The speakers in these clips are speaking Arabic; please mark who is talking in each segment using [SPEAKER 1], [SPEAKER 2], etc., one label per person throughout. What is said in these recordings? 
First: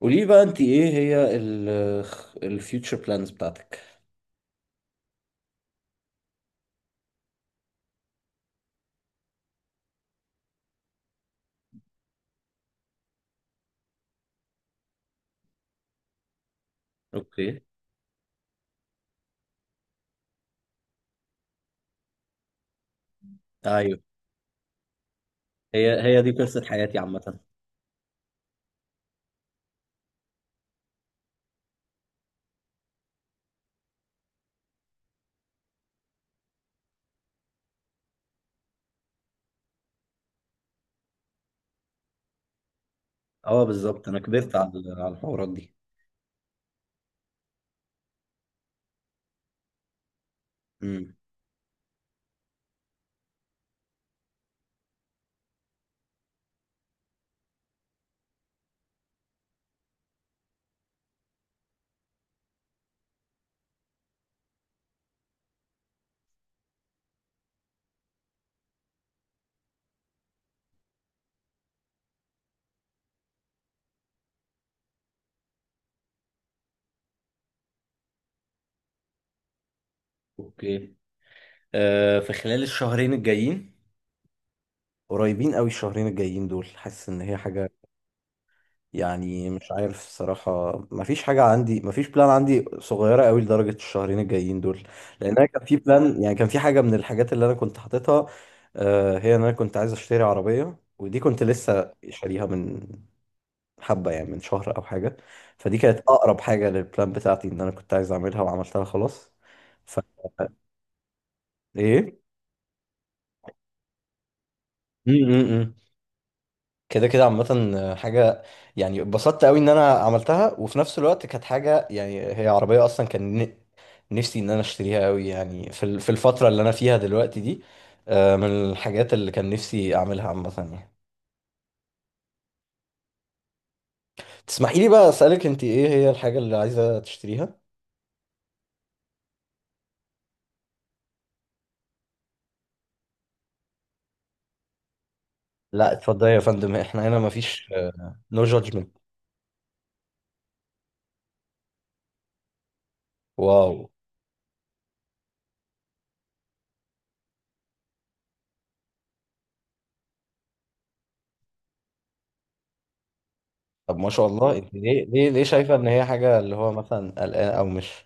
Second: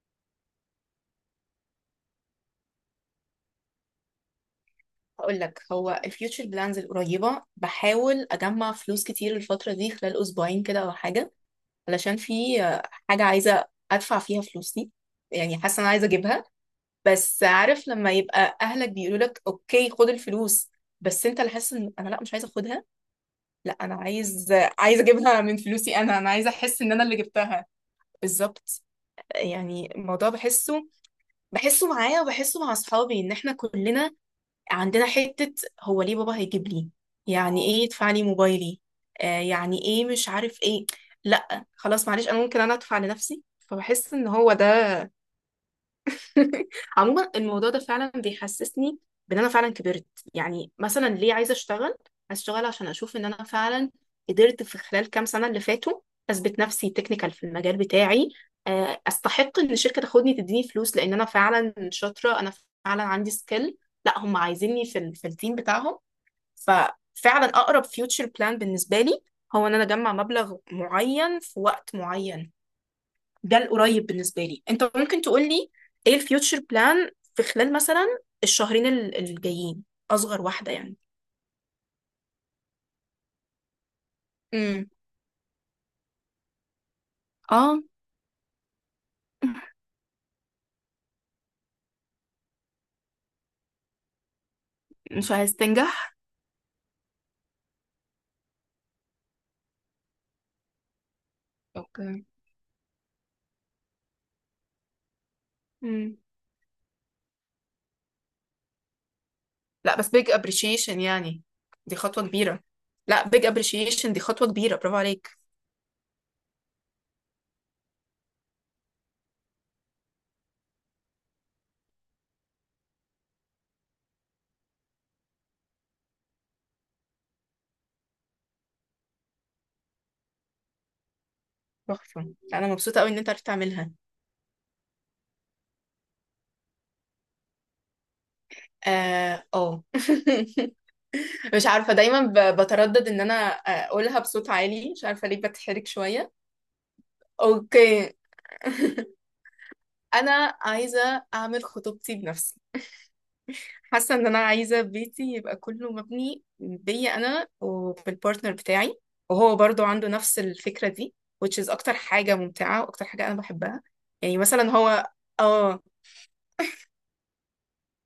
[SPEAKER 1] قولي لي بقى، انت ايه هي الفيوتشر بلانز بتاعتك؟
[SPEAKER 2] هقول لك هو الفيوتشر بلانز القريبة. بحاول أجمع فلوس كتير الفترة دي خلال أسبوعين كده أو حاجة، علشان في حاجة عايزة أدفع فيها فلوسي. يعني حاسة أنا عايزة أجيبها، بس
[SPEAKER 1] اوكي.
[SPEAKER 2] عارف لما يبقى أهلك بيقولوا لك أوكي خد الفلوس، بس أنت اللي حاسس إن أنا لأ مش عايزة أخدها. لأ أنا
[SPEAKER 1] ايوه.
[SPEAKER 2] عايزة أجيبها من فلوسي.
[SPEAKER 1] هي
[SPEAKER 2] أنا
[SPEAKER 1] هي دي
[SPEAKER 2] أنا عايزة
[SPEAKER 1] قصة
[SPEAKER 2] أحس إن
[SPEAKER 1] حياتي
[SPEAKER 2] أنا اللي
[SPEAKER 1] عامة.
[SPEAKER 2] جبتها. بالظبط. يعني الموضوع بحسه معايا وبحسه مع أصحابي، إن إحنا كلنا عندنا حتة هو ليه بابا هيجيب لي، يعني ايه يدفع لي موبايلي؟ يعني ايه مش عارف ايه. لا خلاص معلش، انا ممكن ادفع لنفسي،
[SPEAKER 1] اه، بالظبط.
[SPEAKER 2] فبحس
[SPEAKER 1] انا
[SPEAKER 2] ان هو
[SPEAKER 1] كبرت على
[SPEAKER 2] ده.
[SPEAKER 1] على الحوارات دي.
[SPEAKER 2] عموما الموضوع ده فعلا بيحسسني بان انا فعلا كبرت. يعني مثلا
[SPEAKER 1] امم.
[SPEAKER 2] ليه عايزة اشتغل؟ عشان اشوف ان انا فعلا قدرت في خلال كام سنة اللي فاتوا اثبت نفسي تكنيكال في المجال بتاعي، استحق ان الشركة تاخدني تديني فلوس لان انا فعلا شاطرة، انا فعلا عندي سكيل، لا هم عايزيني في التيم بتاعهم. ففعلا اقرب فيوتشر بلان بالنسبه لي هو ان انا اجمع مبلغ معين في وقت معين. ده القريب بالنسبه لي. انت ممكن تقول لي ايه الفيوتشر بلان في خلال مثلا الشهرين الجايين، اصغر واحده
[SPEAKER 1] اوكي.
[SPEAKER 2] يعني.
[SPEAKER 1] آه، في خلال الشهرين الجايين.
[SPEAKER 2] امم.
[SPEAKER 1] قريبين قوي الشهرين الجايين دول، حاسس ان هي حاجة.
[SPEAKER 2] اه.
[SPEAKER 1] يعني مش عارف الصراحة، مفيش حاجة عندي، مفيش بلان عندي صغيرة قوي لدرجة الشهرين الجايين دول.
[SPEAKER 2] مش
[SPEAKER 1] لأن أنا
[SPEAKER 2] عايز
[SPEAKER 1] كان في
[SPEAKER 2] تنجح.
[SPEAKER 1] بلان، يعني كان في حاجة من الحاجات اللي أنا كنت حاططها. هي إن أنا كنت عايز أشتري عربية، ودي كنت لسه
[SPEAKER 2] اوكي.
[SPEAKER 1] شاريها من حبة، يعني من شهر أو حاجة. فدي كانت
[SPEAKER 2] امم.
[SPEAKER 1] أقرب حاجة للبلان بتاعتي، إن أنا كنت عايز أعملها وعملتها خلاص.
[SPEAKER 2] لا
[SPEAKER 1] ف
[SPEAKER 2] بس big appreciation يعني، دي
[SPEAKER 1] إيه؟
[SPEAKER 2] خطوه كبيره. لا big appreciation، دي خطوه كبيره، برافو
[SPEAKER 1] م- م-
[SPEAKER 2] عليك.
[SPEAKER 1] م. كده كده عامة حاجة. يعني اتبسطت قوي ان انا عملتها، وفي نفس الوقت كانت حاجة، يعني هي عربية اصلا كان نفسي ان انا اشتريها قوي، يعني في الفترة اللي انا فيها دلوقتي دي. من الحاجات اللي كان نفسي اعملها عامة، يعني.
[SPEAKER 2] تحفه. لا، انا مبسوطه قوي ان انت عرفت تعملها.
[SPEAKER 1] تسمحي لي بقى اسألك، انت ايه هي الحاجة اللي عايزة تشتريها؟
[SPEAKER 2] اه آه. مش عارفة، بتردد ان انا اقولها بصوت عالي، مش عارفة ليه بتحرك
[SPEAKER 1] لا، اتفضلي
[SPEAKER 2] شوية.
[SPEAKER 1] يا فندم، احنا هنا مفيش
[SPEAKER 2] اوكي.
[SPEAKER 1] نو جادجمنت.
[SPEAKER 2] انا عايزة اعمل خطوبتي بنفسي.
[SPEAKER 1] واو.
[SPEAKER 2] حاسة ان انا عايزة بيتي يبقى كله مبني بيا انا وبالبارتنر بتاعي، وهو برضو عنده نفس الفكرة دي، which is اكتر حاجة ممتعة واكتر حاجة انا بحبها.
[SPEAKER 1] طب، ما شاء
[SPEAKER 2] يعني
[SPEAKER 1] الله.
[SPEAKER 2] مثلا
[SPEAKER 1] انت ليه
[SPEAKER 2] هو
[SPEAKER 1] ليه ليه شايفة
[SPEAKER 2] اه،
[SPEAKER 1] ان هي حاجة اللي هو مثلا قلقانة او مش،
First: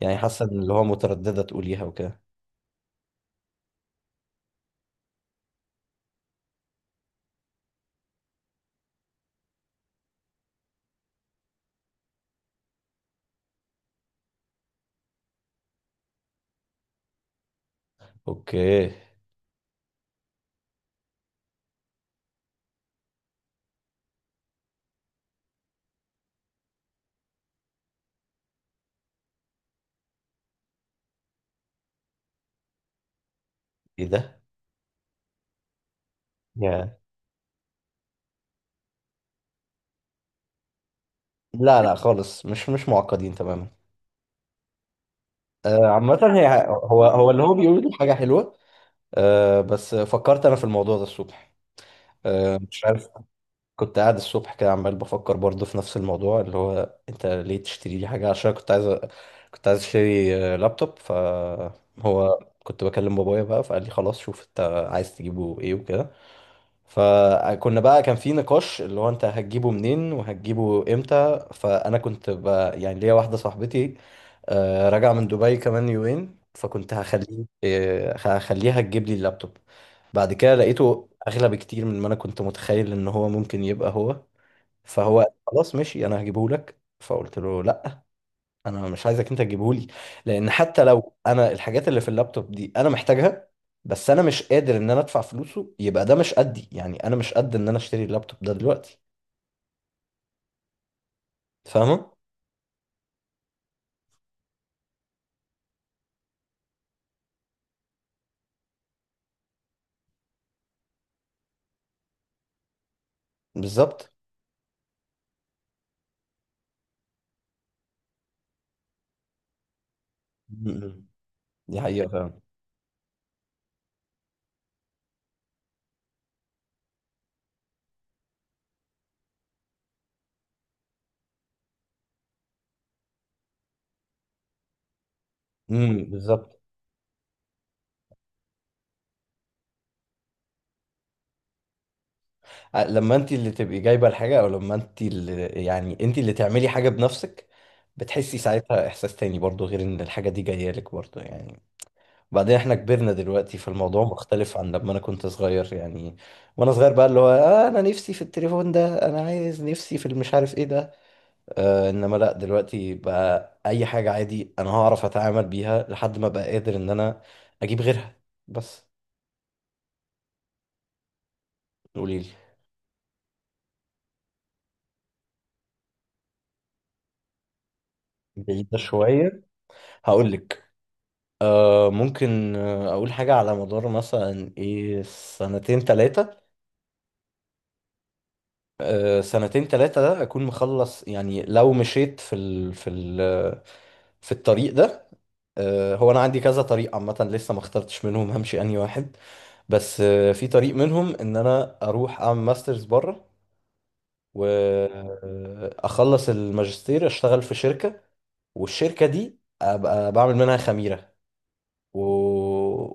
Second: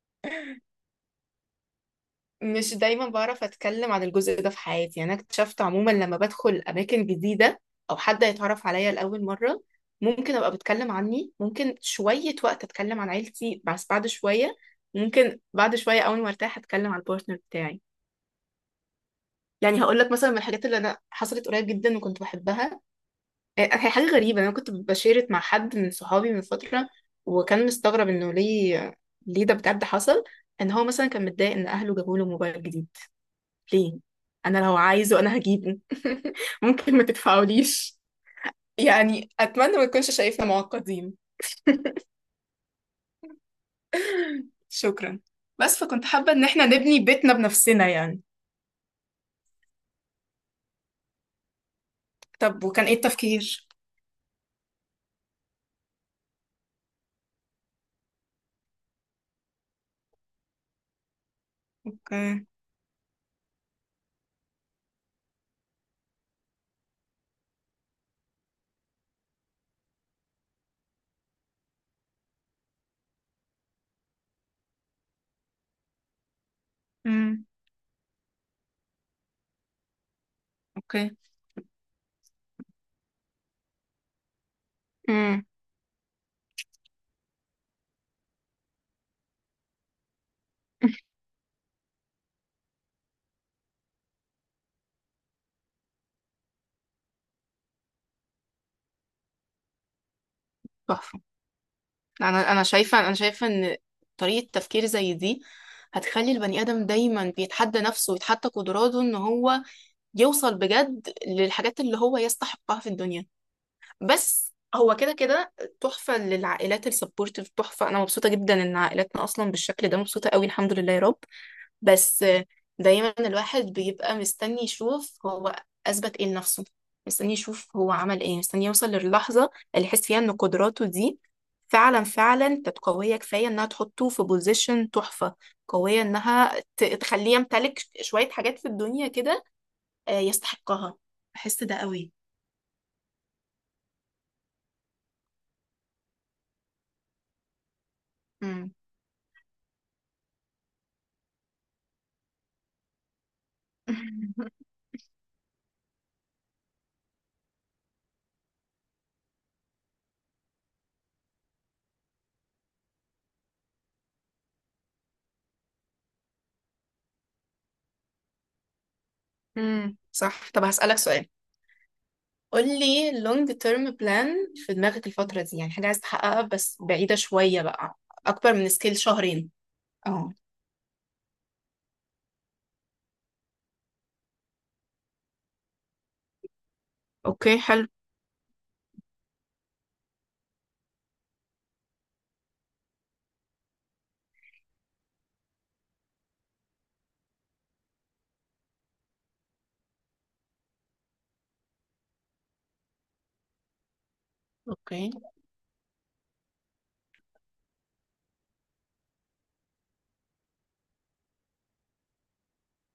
[SPEAKER 1] يعني حاسة ان اللي هو مترددة تقوليها وكده.
[SPEAKER 2] مش دايما بعرف اتكلم عن الجزء ده في حياتي. يعني انا اكتشفت عموما لما بدخل اماكن جديده او حد يتعرف عليا لاول مره، ممكن ابقى بتكلم عني ممكن شويه وقت، اتكلم عن عيلتي بس بعد شويه، ممكن بعد شويه اول ما ارتاح اتكلم عن البارتنر بتاعي.
[SPEAKER 1] اوكي.
[SPEAKER 2] يعني هقول لك مثلا من الحاجات اللي انا حصلت قريب جدا وكنت بحبها، هي حاجه غريبه. انا كنت بشيرت مع حد من صحابي من فتره، وكان مستغرب انه ليه، ليه ده بجد حصل، ان هو مثلا كان متضايق ان اهله جابوا له موبايل جديد. ليه؟
[SPEAKER 1] ايه ده؟
[SPEAKER 2] انا لو عايزه انا هجيبه.
[SPEAKER 1] يا
[SPEAKER 2] ممكن ما تدفعوليش. يعني أتمنى ما نكونش شايفنا معقدين.
[SPEAKER 1] لا لا، خالص. مش معقدين تماما.
[SPEAKER 2] شكرا. بس فكنت
[SPEAKER 1] عامة
[SPEAKER 2] حابة إن
[SPEAKER 1] هي
[SPEAKER 2] إحنا نبني
[SPEAKER 1] هو هو
[SPEAKER 2] بيتنا
[SPEAKER 1] اللي هو بيقوله،
[SPEAKER 2] بنفسنا
[SPEAKER 1] دي حاجة
[SPEAKER 2] يعني.
[SPEAKER 1] حلوة. بس فكرت أنا في الموضوع ده الصبح.
[SPEAKER 2] طب
[SPEAKER 1] مش
[SPEAKER 2] وكان إيه
[SPEAKER 1] عارف.
[SPEAKER 2] التفكير؟
[SPEAKER 1] كنت قاعد الصبح كده عمال بفكر برضه في نفس الموضوع، اللي هو أنت ليه تشتري لي حاجة، عشان كنت عايز كنت عايز أشتري لابتوب. فهو
[SPEAKER 2] أوكي.
[SPEAKER 1] كنت بكلم بابايا بقى، فقال لي خلاص، شوف أنت عايز تجيبه إيه وكده. فكنا بقى كان في نقاش اللي هو انت هتجيبه منين وهتجيبه امتى، فانا كنت بقى يعني ليا واحده صاحبتي راجعه من دبي كمان يومين، فكنت
[SPEAKER 2] أمم.
[SPEAKER 1] هخليها تجيب لي اللابتوب. بعد كده لقيته
[SPEAKER 2] أوكي.
[SPEAKER 1] اغلى بكتير من ما انا كنت متخيل ان هو ممكن يبقى هو. فهو
[SPEAKER 2] امم.
[SPEAKER 1] خلاص ماشي، انا هجيبه لك. فقلت له لا، انا مش عايزك انت تجيبهولي، لان حتى لو انا الحاجات اللي في اللابتوب دي انا محتاجها، بس انا مش قادر ان انا ادفع فلوسه، يبقى ده مش قدي، يعني انا مش قد ان انا اشتري اللابتوب ده دلوقتي.
[SPEAKER 2] تحفة.
[SPEAKER 1] فاهمه.
[SPEAKER 2] أنا شايفة إن طريقة تفكير زي دي هتخلي البني آدم دايما بيتحدى نفسه ويتحدى قدراته إن هو يوصل بجد للحاجات اللي هو يستحقها في الدنيا.
[SPEAKER 1] بالظبط.
[SPEAKER 2] بس هو كده كده تحفة، للعائلات السبورتيف تحفة. أنا مبسوطة جدا إن عائلاتنا أصلا بالشكل ده، مبسوطة قوي الحمد لله يا
[SPEAKER 1] م-م.
[SPEAKER 2] رب.
[SPEAKER 1] دي حقيقه
[SPEAKER 2] بس
[SPEAKER 1] فعلا.
[SPEAKER 2] دايما الواحد بيبقى مستني يشوف هو أثبت إيه لنفسه، مستني يشوف هو عمل إيه، مستني يوصل للحظة اللي يحس فيها إن قدراته دي فعلا فعلا كانت قوية كفاية إنها تحطه في بوزيشن تحفة، قوية
[SPEAKER 1] امم. بالظبط.
[SPEAKER 2] إنها تخليه يمتلك شوية حاجات في الدنيا كده يستحقها. بحس ده قوي.
[SPEAKER 1] لما انت اللي تبقي جايبه الحاجه، او لما انت اللي، يعني انت اللي تعملي حاجه بنفسك، بتحسي
[SPEAKER 2] مم.
[SPEAKER 1] ساعتها احساس تاني برضو غير ان الحاجه دي جايه لك برضو يعني. بعدين احنا كبرنا دلوقتي، فالموضوع مختلف عن لما انا كنت صغير يعني. وانا صغير بقى اللي هو انا نفسي في التليفون ده، انا عايز نفسي في المش عارف ايه ده. انما لا، دلوقتي بقى اي حاجة عادي انا هعرف اتعامل بيها لحد ما بقى قادر ان انا اجيب غيرها. بس.
[SPEAKER 2] صح. طب هسألك سؤال.
[SPEAKER 1] قولي لي.
[SPEAKER 2] قولي long term plan في دماغك الفترة دي، يعني حاجة عايز تحققها بس بعيدة شوية بقى، أكبر من
[SPEAKER 1] بعيدة
[SPEAKER 2] سكيل
[SPEAKER 1] شوية.
[SPEAKER 2] شهرين.
[SPEAKER 1] هقول
[SPEAKER 2] اه.
[SPEAKER 1] لك. ممكن اقول حاجة على مدار مثلا ايه سنتين تلاتة.
[SPEAKER 2] اوكي حلو.
[SPEAKER 1] سنتين تلاتة ده أكون مخلص، يعني لو مشيت في الطريق ده. هو أنا عندي كذا طريق عامة، لسه ما اخترتش منهم همشي أنهي واحد. بس في طريق منهم إن أنا أروح أعمل ماسترز بره،
[SPEAKER 2] اوكي.
[SPEAKER 1] وأخلص الماجستير، أشتغل في شركة، والشركة دي أبقى بعمل منها خميرة، و...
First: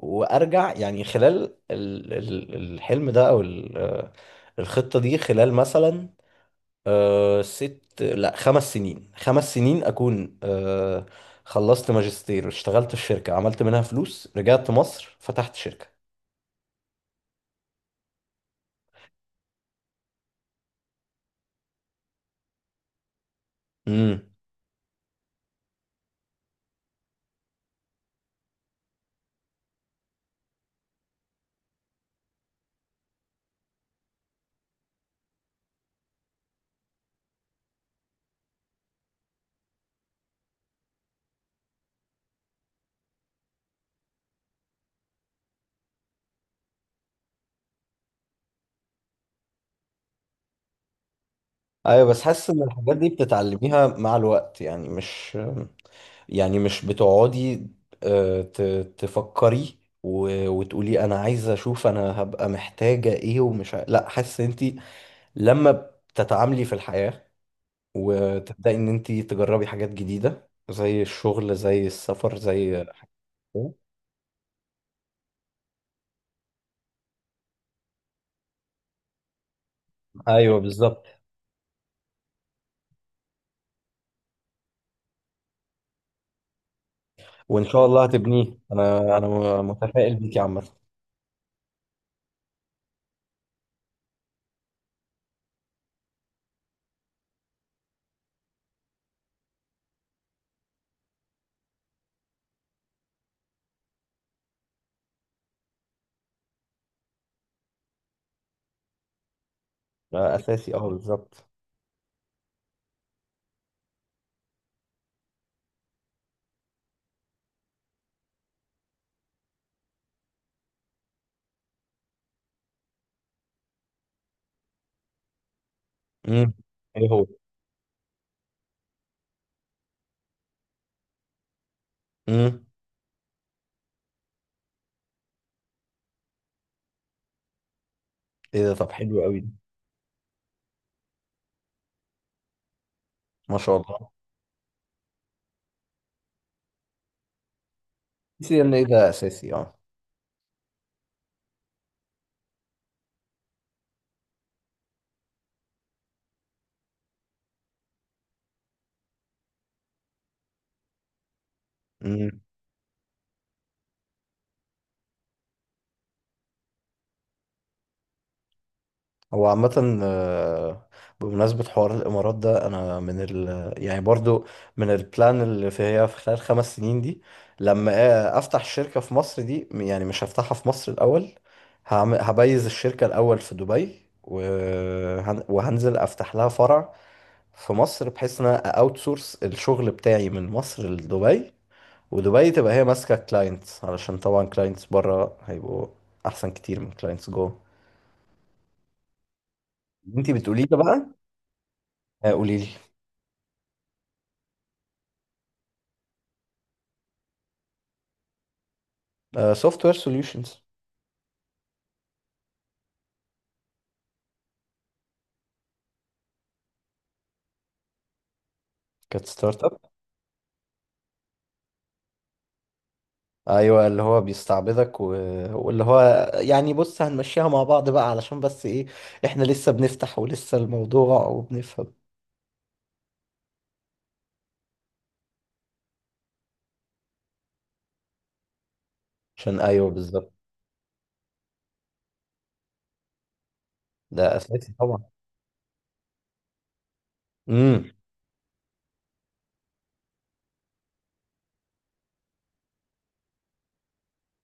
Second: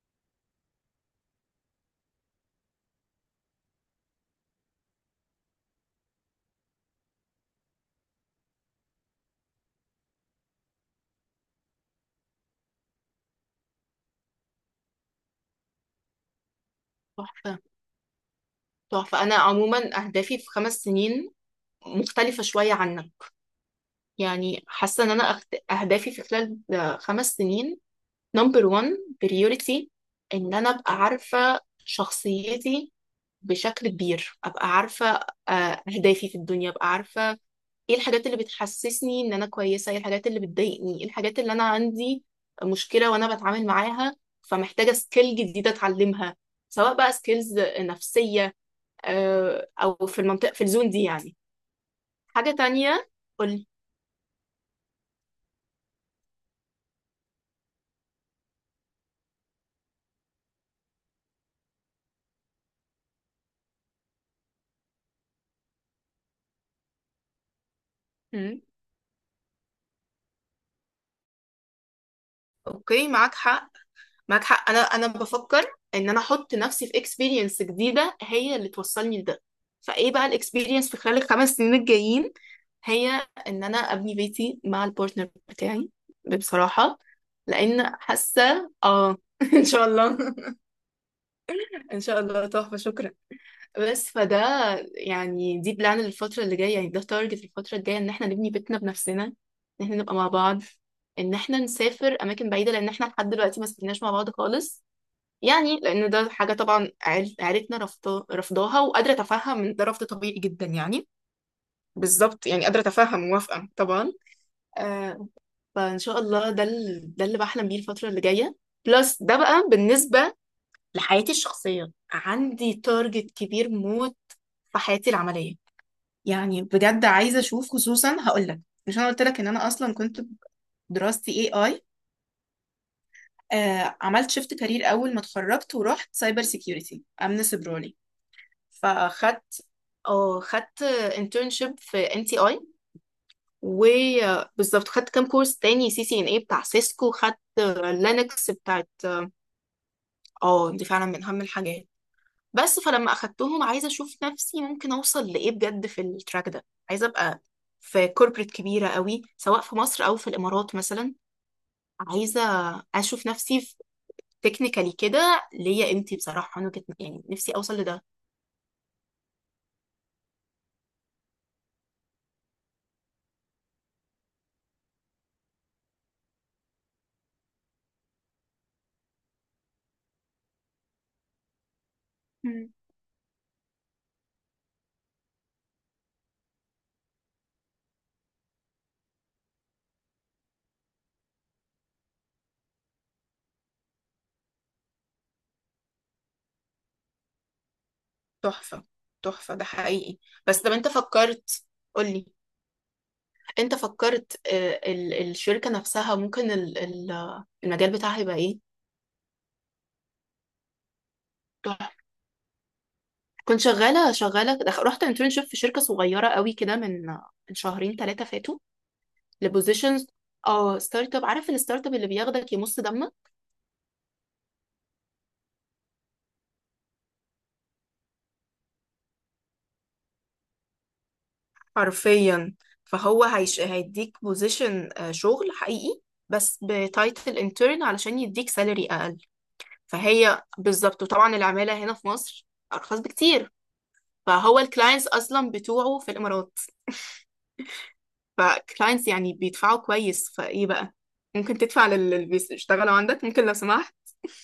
[SPEAKER 1] وأرجع يعني خلال الحلم ده، أو الخطة دي، خلال مثلا لا، خمس سنين خمس سنين أكون خلصت ماجستير، اشتغلت في شركة، عملت منها فلوس، رجعت مصر، فتحت شركة.
[SPEAKER 2] تحفة. تحفة. أنا عموما أهدافي في خمس سنين مختلفة شوية عنك.
[SPEAKER 1] امم.
[SPEAKER 2] يعني حاسة إن أنا أهدافي في خلال خمس سنين، نمبر 1 بريوريتي، إن أنا أبقى عارفة شخصيتي بشكل كبير، أبقى عارفة أهدافي في الدنيا، أبقى عارفة ايه الحاجات اللي بتحسسني ان انا كويسه، ايه الحاجات اللي بتضايقني، ايه الحاجات اللي انا عندي مشكله وانا بتعامل معاها، فمحتاجه سكيل جديده اتعلمها، سواء بقى سكيلز نفسيه او في المنطقه في الزون دي يعني.
[SPEAKER 1] ايوه بس حاسس
[SPEAKER 2] حاجه
[SPEAKER 1] ان الحاجات
[SPEAKER 2] تانية.
[SPEAKER 1] دي
[SPEAKER 2] قولي.
[SPEAKER 1] بتتعلميها مع الوقت، يعني مش، يعني مش بتقعدي تفكري وتقولي انا عايزه اشوف انا هبقى محتاجه ايه، ومش لا، حاسس ان انت لما بتتعاملي في الحياه،
[SPEAKER 2] مم.
[SPEAKER 1] وتبدأي إن أنت تجربي حاجات جديدة زي الشغل زي السفر زي
[SPEAKER 2] اوكي
[SPEAKER 1] حاجات
[SPEAKER 2] معاك حق.
[SPEAKER 1] كده.
[SPEAKER 2] معاك حق. انا بفكر ان انا احط نفسي في اكسبيرينس جديده هي اللي توصلني لده. فايه بقى
[SPEAKER 1] ايوه
[SPEAKER 2] الاكسبيرينس في
[SPEAKER 1] بالظبط.
[SPEAKER 2] خلال الخمس سنين الجايين؟ هي ان انا ابني بيتي مع البارتنر بتاعي بصراحه،
[SPEAKER 1] وان شاء
[SPEAKER 2] لان
[SPEAKER 1] الله هتبنيه،
[SPEAKER 2] حاسه اه
[SPEAKER 1] انا انا
[SPEAKER 2] ان شاء
[SPEAKER 1] متفائل
[SPEAKER 2] الله.
[SPEAKER 1] بيك يا عم.
[SPEAKER 2] ان شاء الله تحفه شكرا. بس فده يعني دي بلان للفتره اللي جايه، يعني ده تارجت الفتره الجايه، ان احنا نبني بيتنا بنفسنا، ان احنا نبقى مع بعض، ان احنا نسافر اماكن بعيده، لان احنا لحد دلوقتي ما سافرناش مع بعض خالص. يعني لان ده حاجه طبعا عيلتنا رافضاها، وقادره اتفهم ان ده رفض طبيعي جدا
[SPEAKER 1] اساسي، اه،
[SPEAKER 2] يعني.
[SPEAKER 1] بالظبط.
[SPEAKER 2] بالظبط. يعني قادره اتفهم، موافقه طبعا. آه. فان شاء الله ده ده اللي بحلم بيه الفتره اللي جايه. بلس ده بقى بالنسبه لحياتي الشخصيه، عندي تارجت كبير موت في حياتي العمليه.
[SPEAKER 1] امم.
[SPEAKER 2] يعني بجد
[SPEAKER 1] ايه هو.
[SPEAKER 2] عايزه اشوف، خصوصا هقول لك، مش انا قلت لك ان انا اصلا كنت دراستي اي اي،
[SPEAKER 1] امم.
[SPEAKER 2] عملت شيفت كارير اول ما اتخرجت ورحت سايبر سيكيورتي امن سيبراني.
[SPEAKER 1] ايه ده، طب حلو قوي ده.
[SPEAKER 2] فخدت اه، خدت internship في NTI،
[SPEAKER 1] ما شاء الله.
[SPEAKER 2] وبالظبط خدت كام كورس تاني، سي سي ان اي بتاع سيسكو، خدت لينكس
[SPEAKER 1] CNA
[SPEAKER 2] بتاعت
[SPEAKER 1] ده
[SPEAKER 2] اه
[SPEAKER 1] اساسي.
[SPEAKER 2] دي فعلا من اهم الحاجات. بس فلما اخدتهم عايزه اشوف نفسي ممكن اوصل لايه بجد في التراك ده. عايزه ابقى في كوربريت كبيره قوي، سواء في مصر او في الامارات مثلا.
[SPEAKER 1] اه،
[SPEAKER 2] عايزه اشوف نفسي في تكنيكالي كده ليا قيمتي بصراحه، انا كنت يعني نفسي اوصل لده.
[SPEAKER 1] هو عامة بمناسبة حوار الإمارات ده، أنا من ال، يعني برضو، من البلان اللي في، هي في خلال 5 سنين دي، لما أفتح شركة في مصر دي، يعني مش هفتحها في مصر الأول، هبيز الشركة الأول في دبي، وهنزل أفتح لها فرع في مصر، بحيث إن أنا أوت سورس الشغل بتاعي من مصر لدبي، ودبي تبقى هي ماسكة كلاينتس، علشان طبعا كلاينتس بره هيبقوا أحسن كتير من كلاينتس جوه.
[SPEAKER 2] تحفة. تحفة ده حقيقي.
[SPEAKER 1] انتي بتقولي
[SPEAKER 2] بس طب
[SPEAKER 1] لي
[SPEAKER 2] انت
[SPEAKER 1] بقى.
[SPEAKER 2] فكرت، قولي.
[SPEAKER 1] قولي لي.
[SPEAKER 2] انت فكرت آه، ال- الشركة نفسها ممكن المجال بتاعها يبقى ايه؟
[SPEAKER 1] سوفت وير سوليوشنز.
[SPEAKER 2] تحفة. كنت شغالة رحت انترنشيب في شركة صغيرة قوي كده من من شهرين ثلاثة فاتوا،
[SPEAKER 1] كانت ستارت اب.
[SPEAKER 2] لبوزيشنز. اه ستارت اب، عارف الستارت اب اللي بياخدك يمص دمك
[SPEAKER 1] ايوه، اللي هو بيستعبدك واللي هو، يعني بص هنمشيها مع بعض بقى علشان بس ايه، احنا لسه بنفتح ولسه الموضوع وبنفهم.
[SPEAKER 2] حرفيا. فهو هيديك بوزيشن شغل حقيقي بس بتايتل انترن علشان يديك سالري اقل.
[SPEAKER 1] عشان، ايوه بالظبط.
[SPEAKER 2] فهي بالظبط. وطبعا العمالة هنا في مصر أرخص بكتير.
[SPEAKER 1] ده
[SPEAKER 2] فهو
[SPEAKER 1] اساسي طبعا.
[SPEAKER 2] الكلاينتس أصلا بتوعه في الإمارات،
[SPEAKER 1] امم.
[SPEAKER 2] فكلاينتس يعني بيدفعوا كويس، فإيه بقى، ممكن تدفع للي بيشتغلوا عندك ممكن لو سمحت.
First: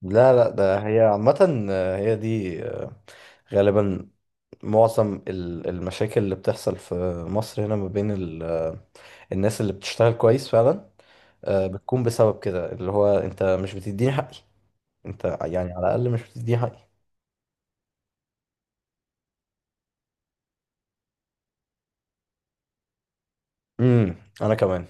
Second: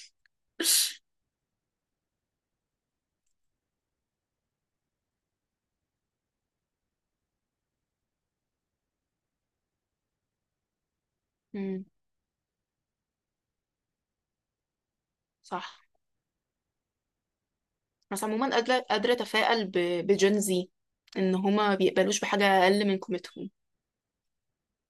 [SPEAKER 1] لا لا، ده هي عامة، هي دي غالبا معظم المشاكل اللي بتحصل في مصر هنا، ما بين الناس اللي بتشتغل كويس فعلا،
[SPEAKER 2] مم.
[SPEAKER 1] بتكون بسبب كده، اللي هو انت مش بتديني حقي، انت يعني
[SPEAKER 2] صح.
[SPEAKER 1] على الاقل مش دي حقيقة.
[SPEAKER 2] بس عموما قادرة، قادرة أتفائل بجين زي، إن هما بيقبلوش بحاجة أقل من قيمتهم
[SPEAKER 1] امم. انا كمان